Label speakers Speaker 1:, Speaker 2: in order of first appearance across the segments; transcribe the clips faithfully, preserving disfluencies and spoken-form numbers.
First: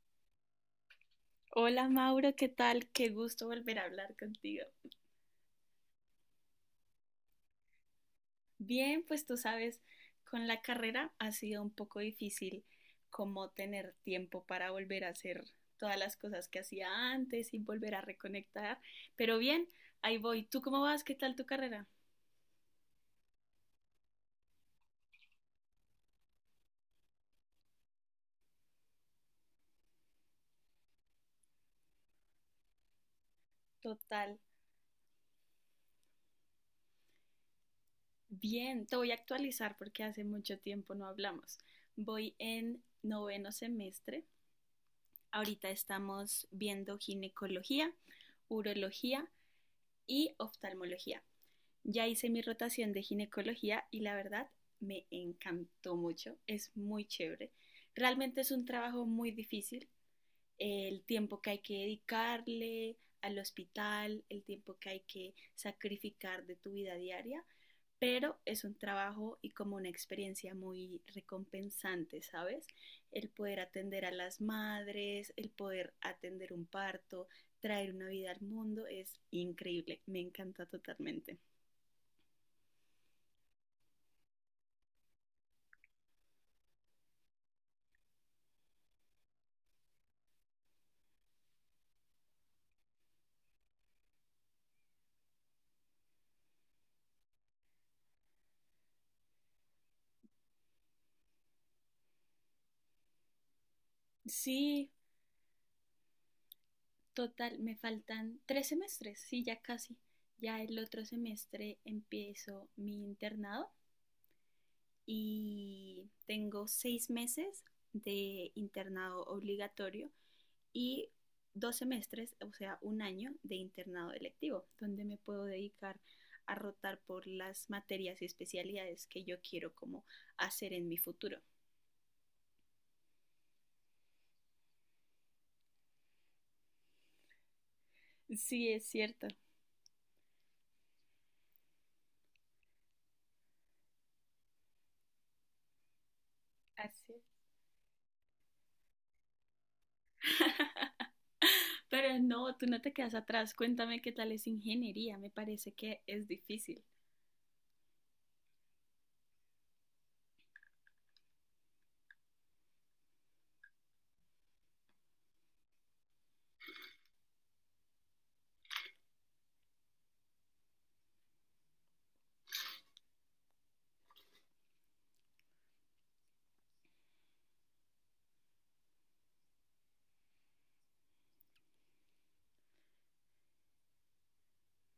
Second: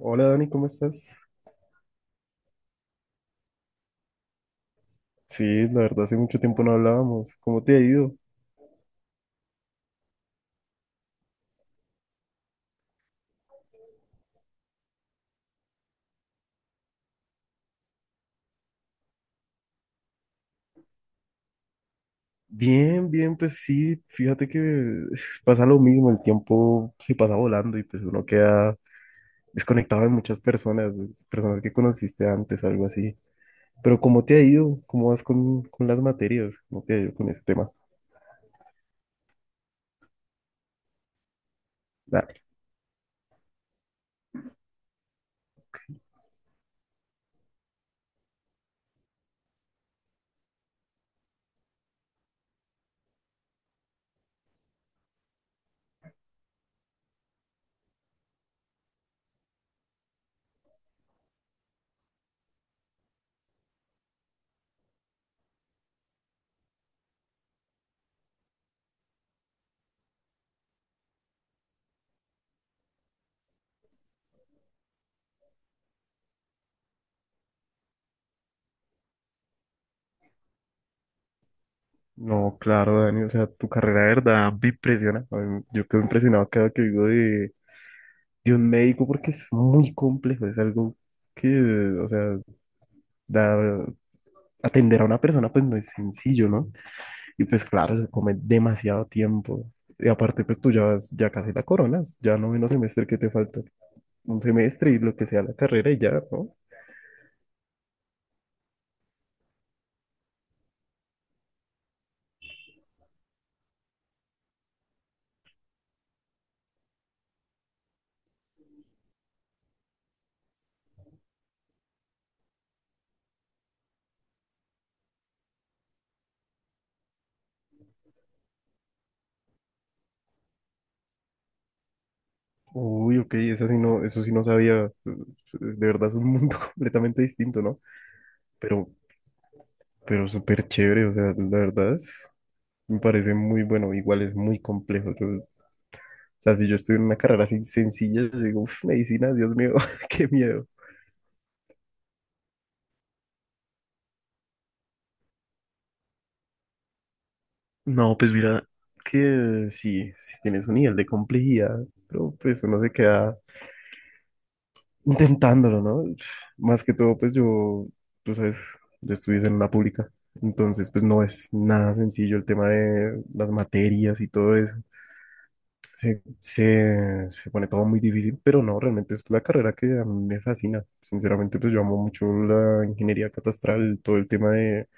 Speaker 1: Hola Dani, ¿cómo estás?
Speaker 2: Hola Mauro, ¿qué tal? Qué gusto volver a hablar contigo.
Speaker 1: Sí, la verdad hace mucho tiempo no hablábamos. ¿Cómo te ha ido?
Speaker 2: Bien, pues tú sabes, con la carrera ha sido un poco difícil como tener tiempo para volver a hacer todas las cosas que hacía antes y volver a reconectar. Pero bien, ahí voy. ¿Tú cómo vas? ¿Qué tal tu carrera?
Speaker 1: Bien, bien, pues sí, fíjate que es- pasa lo mismo, el tiempo se pasa volando y pues uno queda desconectado de muchas personas, de personas que conociste antes, algo así. Pero ¿cómo te
Speaker 2: Total.
Speaker 1: ha ido? ¿Cómo vas con, con las materias? ¿Cómo te ha ido con ese tema?
Speaker 2: Bien, te voy a actualizar porque hace mucho tiempo no hablamos. Voy
Speaker 1: Dale.
Speaker 2: en noveno semestre. Ahorita estamos viendo ginecología, urología y oftalmología. Ya hice mi rotación de ginecología y la verdad me encantó mucho, es muy chévere. Realmente es un trabajo muy difícil, el tiempo que hay que dedicarle al hospital, el tiempo que hay que sacrificar de tu vida diaria, pero es un trabajo y como una experiencia muy recompensante, ¿sabes? El poder atender a las madres, el poder atender un parto, traer una vida al mundo, es increíble, me encanta totalmente.
Speaker 1: No, claro, Dani, o sea, tu carrera de verdad me impresiona. A mí- yo quedo impresionado cada que digo de un médico porque es muy complejo, es algo que, o sea, da- atender a una persona pues no es sencillo, ¿no? Y pues claro, se come demasiado tiempo. Y aparte pues tú ya vas, ya casi la coronas, ya noveno semestre que te falta, un
Speaker 2: Sí,
Speaker 1: semestre y lo que sea la carrera y ya, ¿no?
Speaker 2: total, me faltan tres semestres, sí, ya casi. Ya el otro semestre empiezo mi internado y tengo seis meses de internado obligatorio y dos semestres, o sea, un año de internado electivo, donde me puedo dedicar a rotar por las materias y especialidades que yo quiero como hacer en mi futuro.
Speaker 1: Uy, ok, eso sí no, eso sí no sabía, pues, de verdad es un mundo completamente distinto, ¿no?
Speaker 2: Sí, es
Speaker 1: Pero,
Speaker 2: cierto.
Speaker 1: pero súper chévere, o sea, la verdad es, me parece muy bueno, igual es muy complejo. Yo O sea, si yo estuviera en
Speaker 2: Así
Speaker 1: una
Speaker 2: es.
Speaker 1: carrera así sencilla, yo digo, uff, medicina, Dios mío, qué miedo.
Speaker 2: Pero no, tú no te quedas atrás. Cuéntame qué tal es ingeniería. Me parece que es difícil.
Speaker 1: No, pues mira, que sí, sí tienes un nivel de complejidad, pero pues uno se queda intentándolo, ¿no? Más que todo, pues yo, tú sabes, yo estudié en una pública, entonces pues no es nada sencillo el tema de las materias y todo eso. Se, se, se pone todo muy difícil, pero no, realmente es la carrera que a mí me fascina. Sinceramente, pues yo amo mucho la ingeniería catastral, todo el tema de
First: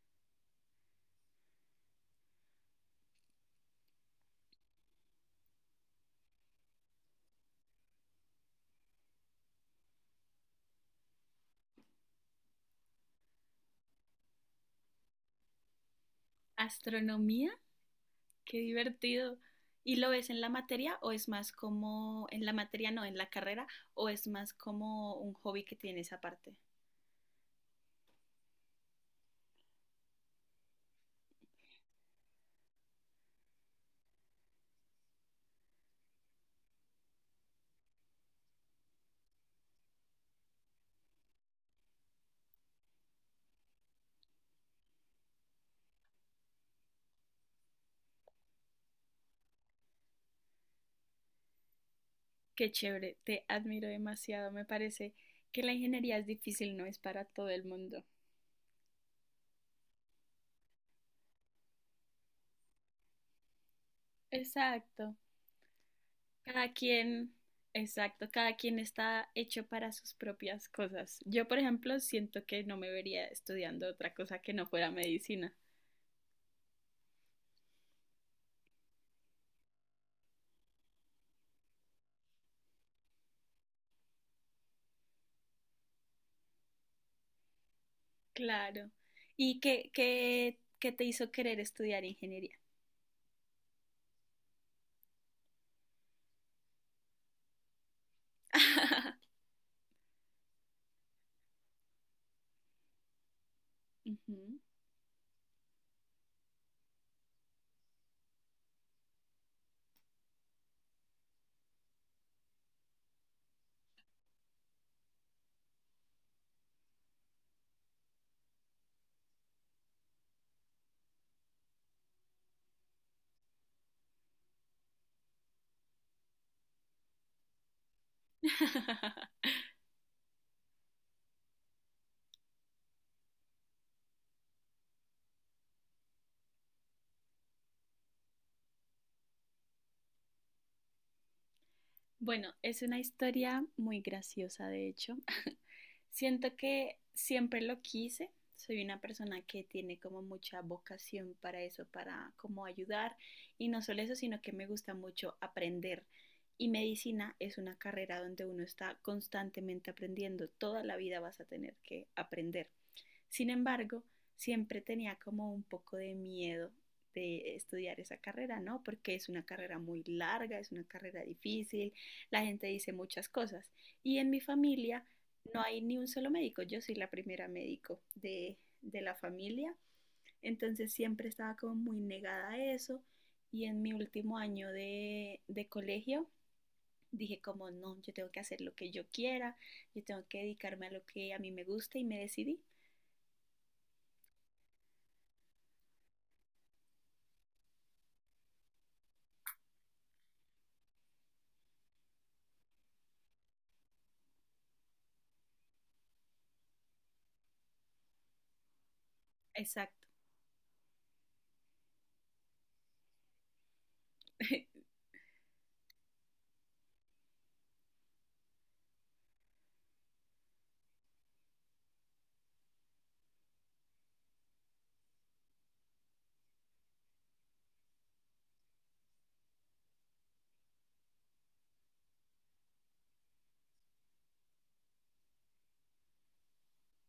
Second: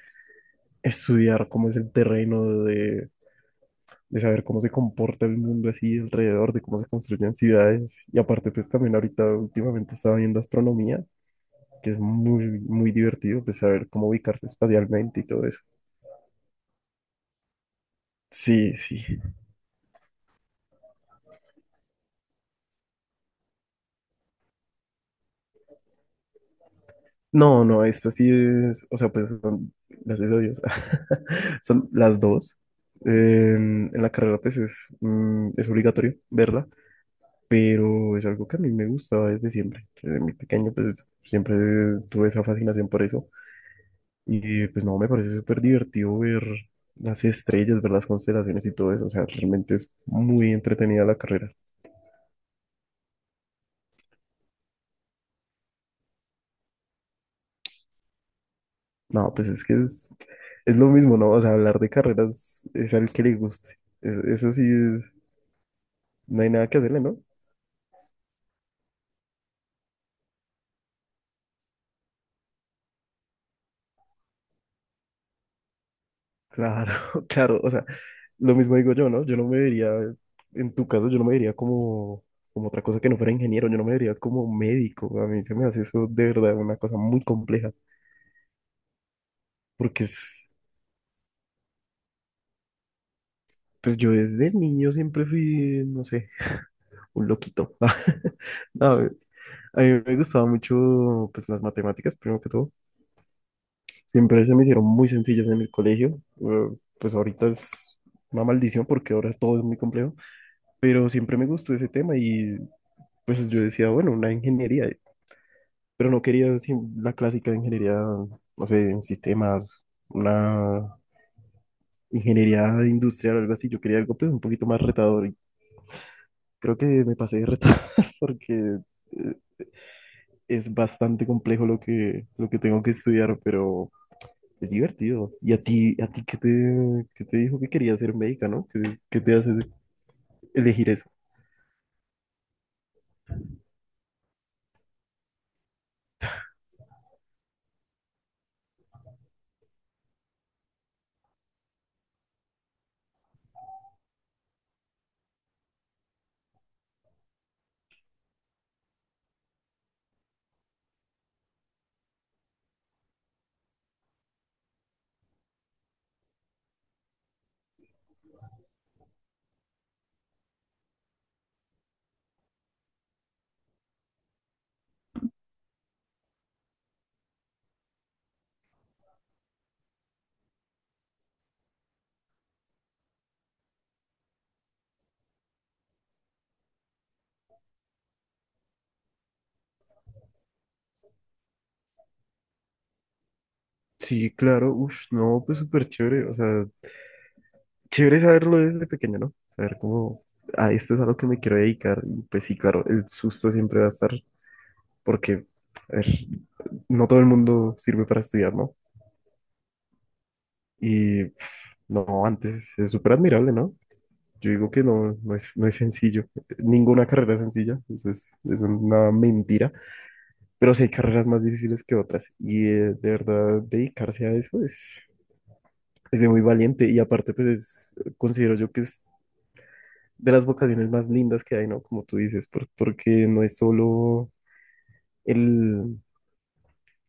Speaker 1: estudiar cómo es el terreno, de, de saber cómo se comporta el mundo así alrededor, de cómo se construyen ciudades. Y aparte, pues también ahorita últimamente estaba viendo astronomía, que es muy, muy divertido, pues saber cómo ubicarse espacialmente y todo eso.
Speaker 2: Astronomía, qué
Speaker 1: Sí, sí.
Speaker 2: divertido. ¿Y lo ves en la materia o es más como, en la materia no, en la carrera, o es más como un hobby que tienes aparte?
Speaker 1: No, no, esta sí es, o sea, pues son, gracias a Dios, son las dos. En, en la carrera, pues es, mm, es obligatorio verla, pero es algo que a mí me gustaba desde siempre. Desde muy pequeño, pues siempre tuve esa fascinación por eso. Y pues no, me parece súper divertido ver las estrellas, ver las constelaciones y todo eso. O sea, realmente es muy entretenida la carrera.
Speaker 2: Qué chévere, te admiro demasiado. Me parece que la ingeniería es difícil, no es para todo el mundo.
Speaker 1: No, pues es que es, es lo mismo, ¿no? O sea, hablar de carreras es al que le guste. Es- eso sí es,
Speaker 2: Exacto.
Speaker 1: no hay nada
Speaker 2: Cada
Speaker 1: que hacerle, ¿no?
Speaker 2: quien, exacto, cada quien está hecho para sus propias cosas. Yo, por ejemplo, siento que no me vería estudiando otra cosa que no fuera medicina.
Speaker 1: Claro, claro. O sea, lo mismo digo yo, ¿no? Yo no me vería, en tu caso, yo no me vería como, como otra cosa que no fuera ingeniero, yo no me vería como médico. A mí se me hace eso de verdad una cosa muy compleja,
Speaker 2: Claro. ¿Y qué,
Speaker 1: porque es,
Speaker 2: qué, qué te hizo querer estudiar ingeniería?
Speaker 1: pues yo desde niño siempre fui, no sé, un loquito. No, a mí me gustaba mucho, pues las matemáticas, primero que todo. Siempre se
Speaker 2: Ujú.
Speaker 1: me hicieron muy sencillas en el colegio. Eh, Pues ahorita es una maldición porque ahora todo es muy complejo, pero siempre me gustó ese tema y pues yo decía, bueno, una ingeniería. Pero no quería sí, la clásica de ingeniería, no sé, en sistemas, una ingeniería industrial o algo así. Yo quería algo pues, un poquito más retador y creo que me pasé de retar porque eh, es bastante complejo lo que, lo que tengo que estudiar, pero es divertido. ¿Y a ti, a ti qué te, qué te dijo que querías ser médica, ¿no? ¿Qué, ¿qué te hace elegir eso?
Speaker 2: Bueno, es una historia muy graciosa, de hecho. Siento que siempre lo quise. Soy una persona que tiene como mucha vocación para eso, para como ayudar. Y no solo eso, sino que me gusta mucho aprender. Y medicina es una carrera donde uno está constantemente aprendiendo. Toda la vida vas a tener que aprender. Sin embargo, siempre tenía como un poco de miedo de estudiar esa carrera, ¿no? Porque es una carrera muy larga, es una carrera difícil, la gente dice muchas cosas. Y en mi familia no hay ni un solo médico, yo soy la primera médico de, de la familia, entonces siempre estaba como muy negada a eso. Y en mi último año de, de colegio dije como, no, yo tengo que hacer lo que yo quiera, yo tengo que dedicarme a lo que a mí me gusta y me decidí.
Speaker 1: Sí, claro, uff, no, pues súper chévere, o sea, chévere saberlo desde pequeño, ¿no? Saber cómo, ah, esto es a lo que me quiero dedicar. Y pues sí, claro, el susto siempre va a estar, porque, a ver, no todo el mundo sirve para estudiar, ¿no?
Speaker 2: Exacto.
Speaker 1: Y pf, no, antes es súper admirable, ¿no? Yo digo que no, no es, no es sencillo. Ninguna carrera es sencilla, eso es, es una mentira. Pero sí hay carreras más difíciles que otras. Y eh, de verdad, dedicarse a eso es, es de muy valiente. Y aparte, pues es- considero yo que es de las vocaciones más lindas que hay, ¿no? Como tú dices, por- porque no es solo el,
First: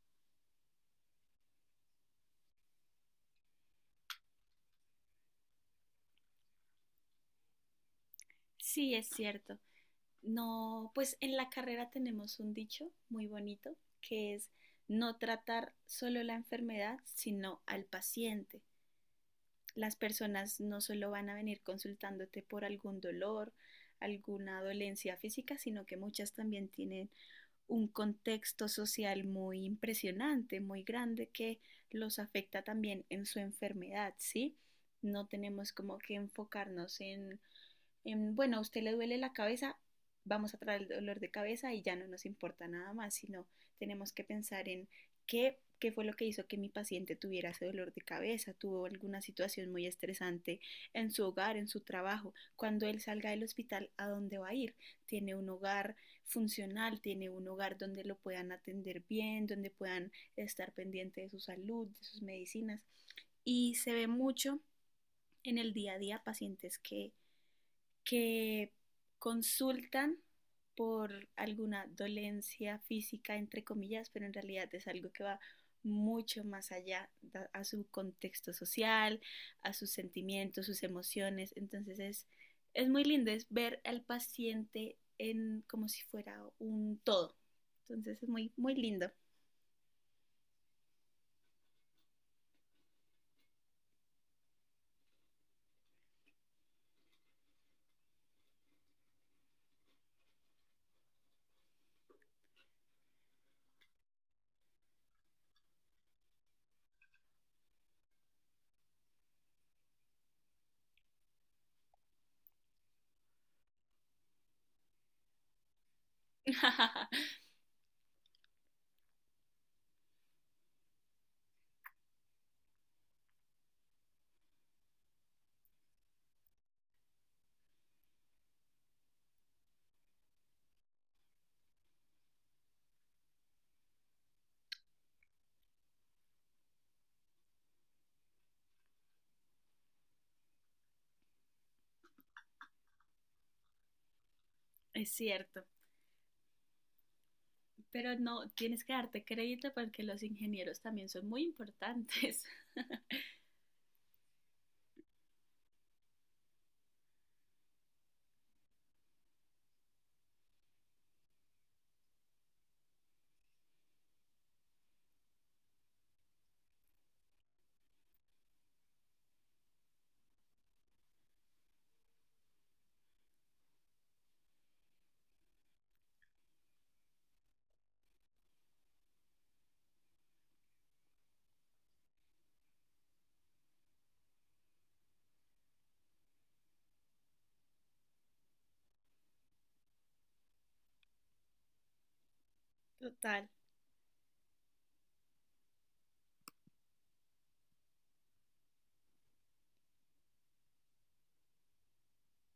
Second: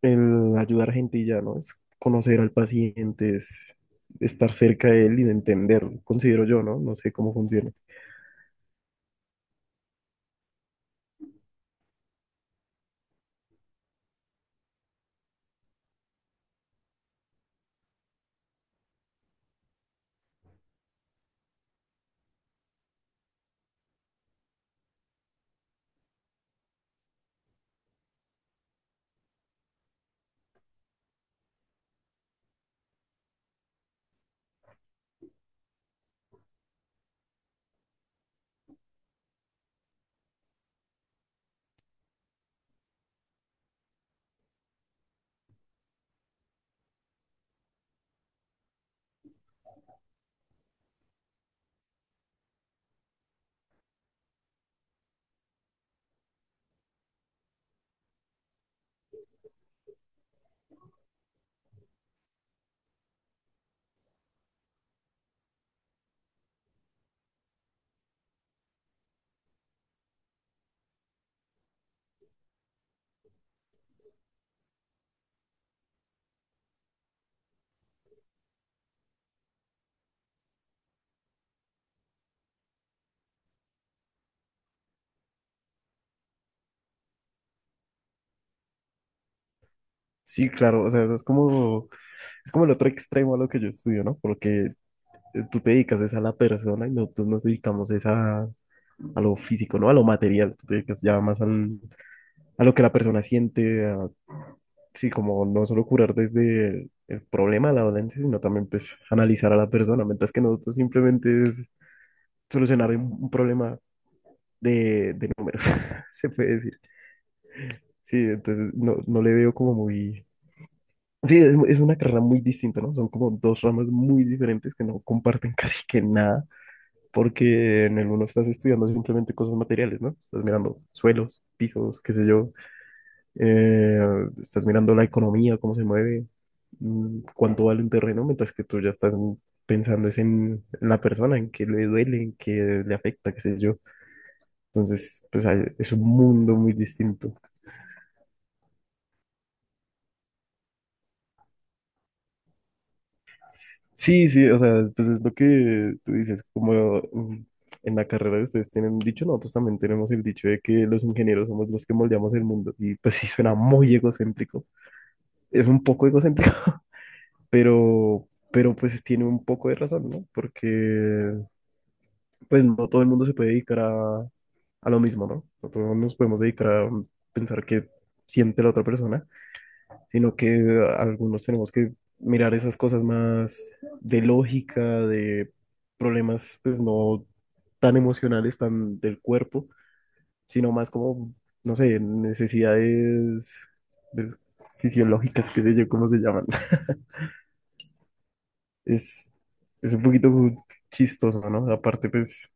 Speaker 1: el ayudar gente y ya, ¿no? Es conocer al paciente, es estar cerca de él y de entenderlo, considero yo, ¿no? No sé cómo funciona.
Speaker 2: Sí, es cierto. No, pues en la carrera tenemos un dicho muy bonito que es no tratar solo la enfermedad, sino al paciente. Las personas no solo van a venir consultándote por algún dolor, alguna dolencia física, sino que muchas también tienen un contexto social muy impresionante, muy grande, que los afecta también en su enfermedad, ¿sí? No tenemos como que enfocarnos en, en, bueno, a usted le duele la cabeza, vamos a traer el dolor de cabeza y ya no nos importa nada más, sino tenemos que pensar en qué, qué fue lo que hizo que mi paciente tuviera ese dolor de cabeza, tuvo alguna situación muy estresante en su hogar, en su trabajo. Cuando él salga del hospital, ¿a dónde va a ir? ¿Tiene un hogar funcional, tiene un hogar donde lo puedan atender bien, donde puedan estar pendiente de su salud, de sus medicinas? Y se ve mucho en el día a día pacientes que que consultan por alguna dolencia física, entre comillas, pero en realidad es algo que va mucho más allá a su contexto social, a sus sentimientos, sus emociones. Entonces es, es muy lindo, es ver al paciente en como si fuera un todo. Entonces es muy, muy lindo.
Speaker 1: Sí, claro, o sea, eso es como, es como el otro extremo a lo que yo estudio, ¿no? Porque eh, tú te dedicas es a la persona y nosotros nos dedicamos es a, a lo físico, ¿no? A lo material, tú te dedicas ya más al, a lo que la persona siente, a, sí, como no solo curar desde el, el problema, de la dolencia, sino también pues analizar a la persona, mientras que nosotros simplemente es solucionar un, un problema de, de números, se puede decir. Sí, entonces no, no le veo como muy... Sí, es, es una carrera muy distinta, ¿no? Son como dos ramas muy diferentes que no comparten casi que nada, porque en el uno estás estudiando simplemente cosas materiales, ¿no? Estás mirando suelos, pisos, qué sé yo, eh, estás mirando la economía, cómo se mueve, mm, cuánto vale un terreno, mientras que tú ya estás en- pensando es en, en la persona, en qué le duele, en qué le afecta, qué sé yo.
Speaker 2: Es
Speaker 1: Entonces, pues hay-
Speaker 2: cierto,
Speaker 1: es un mundo muy distinto.
Speaker 2: pero no, tienes que darte crédito porque los ingenieros también son muy importantes.
Speaker 1: Sí, sí, o sea, pues es lo que tú dices, como mm, en la carrera de ustedes tienen un dicho, nosotros también tenemos el dicho de que los ingenieros somos los que moldeamos el mundo. Y pues sí, suena muy egocéntrico. Es un poco egocéntrico, pero, pero pues tiene un poco de razón, ¿no? Porque pues no todo el mundo se puede dedicar a, a lo mismo, ¿no? No todos nos podemos dedicar a pensar qué siente la otra persona, sino que algunos tenemos que mirar esas cosas más de lógica, de problemas, pues no tan emocionales, tan del cuerpo, sino más como, no sé,
Speaker 2: Total.
Speaker 1: necesidades de- fisiológicas, qué sé yo, cómo se llaman. Es, es un poquito chistoso, ¿no? Aparte, pues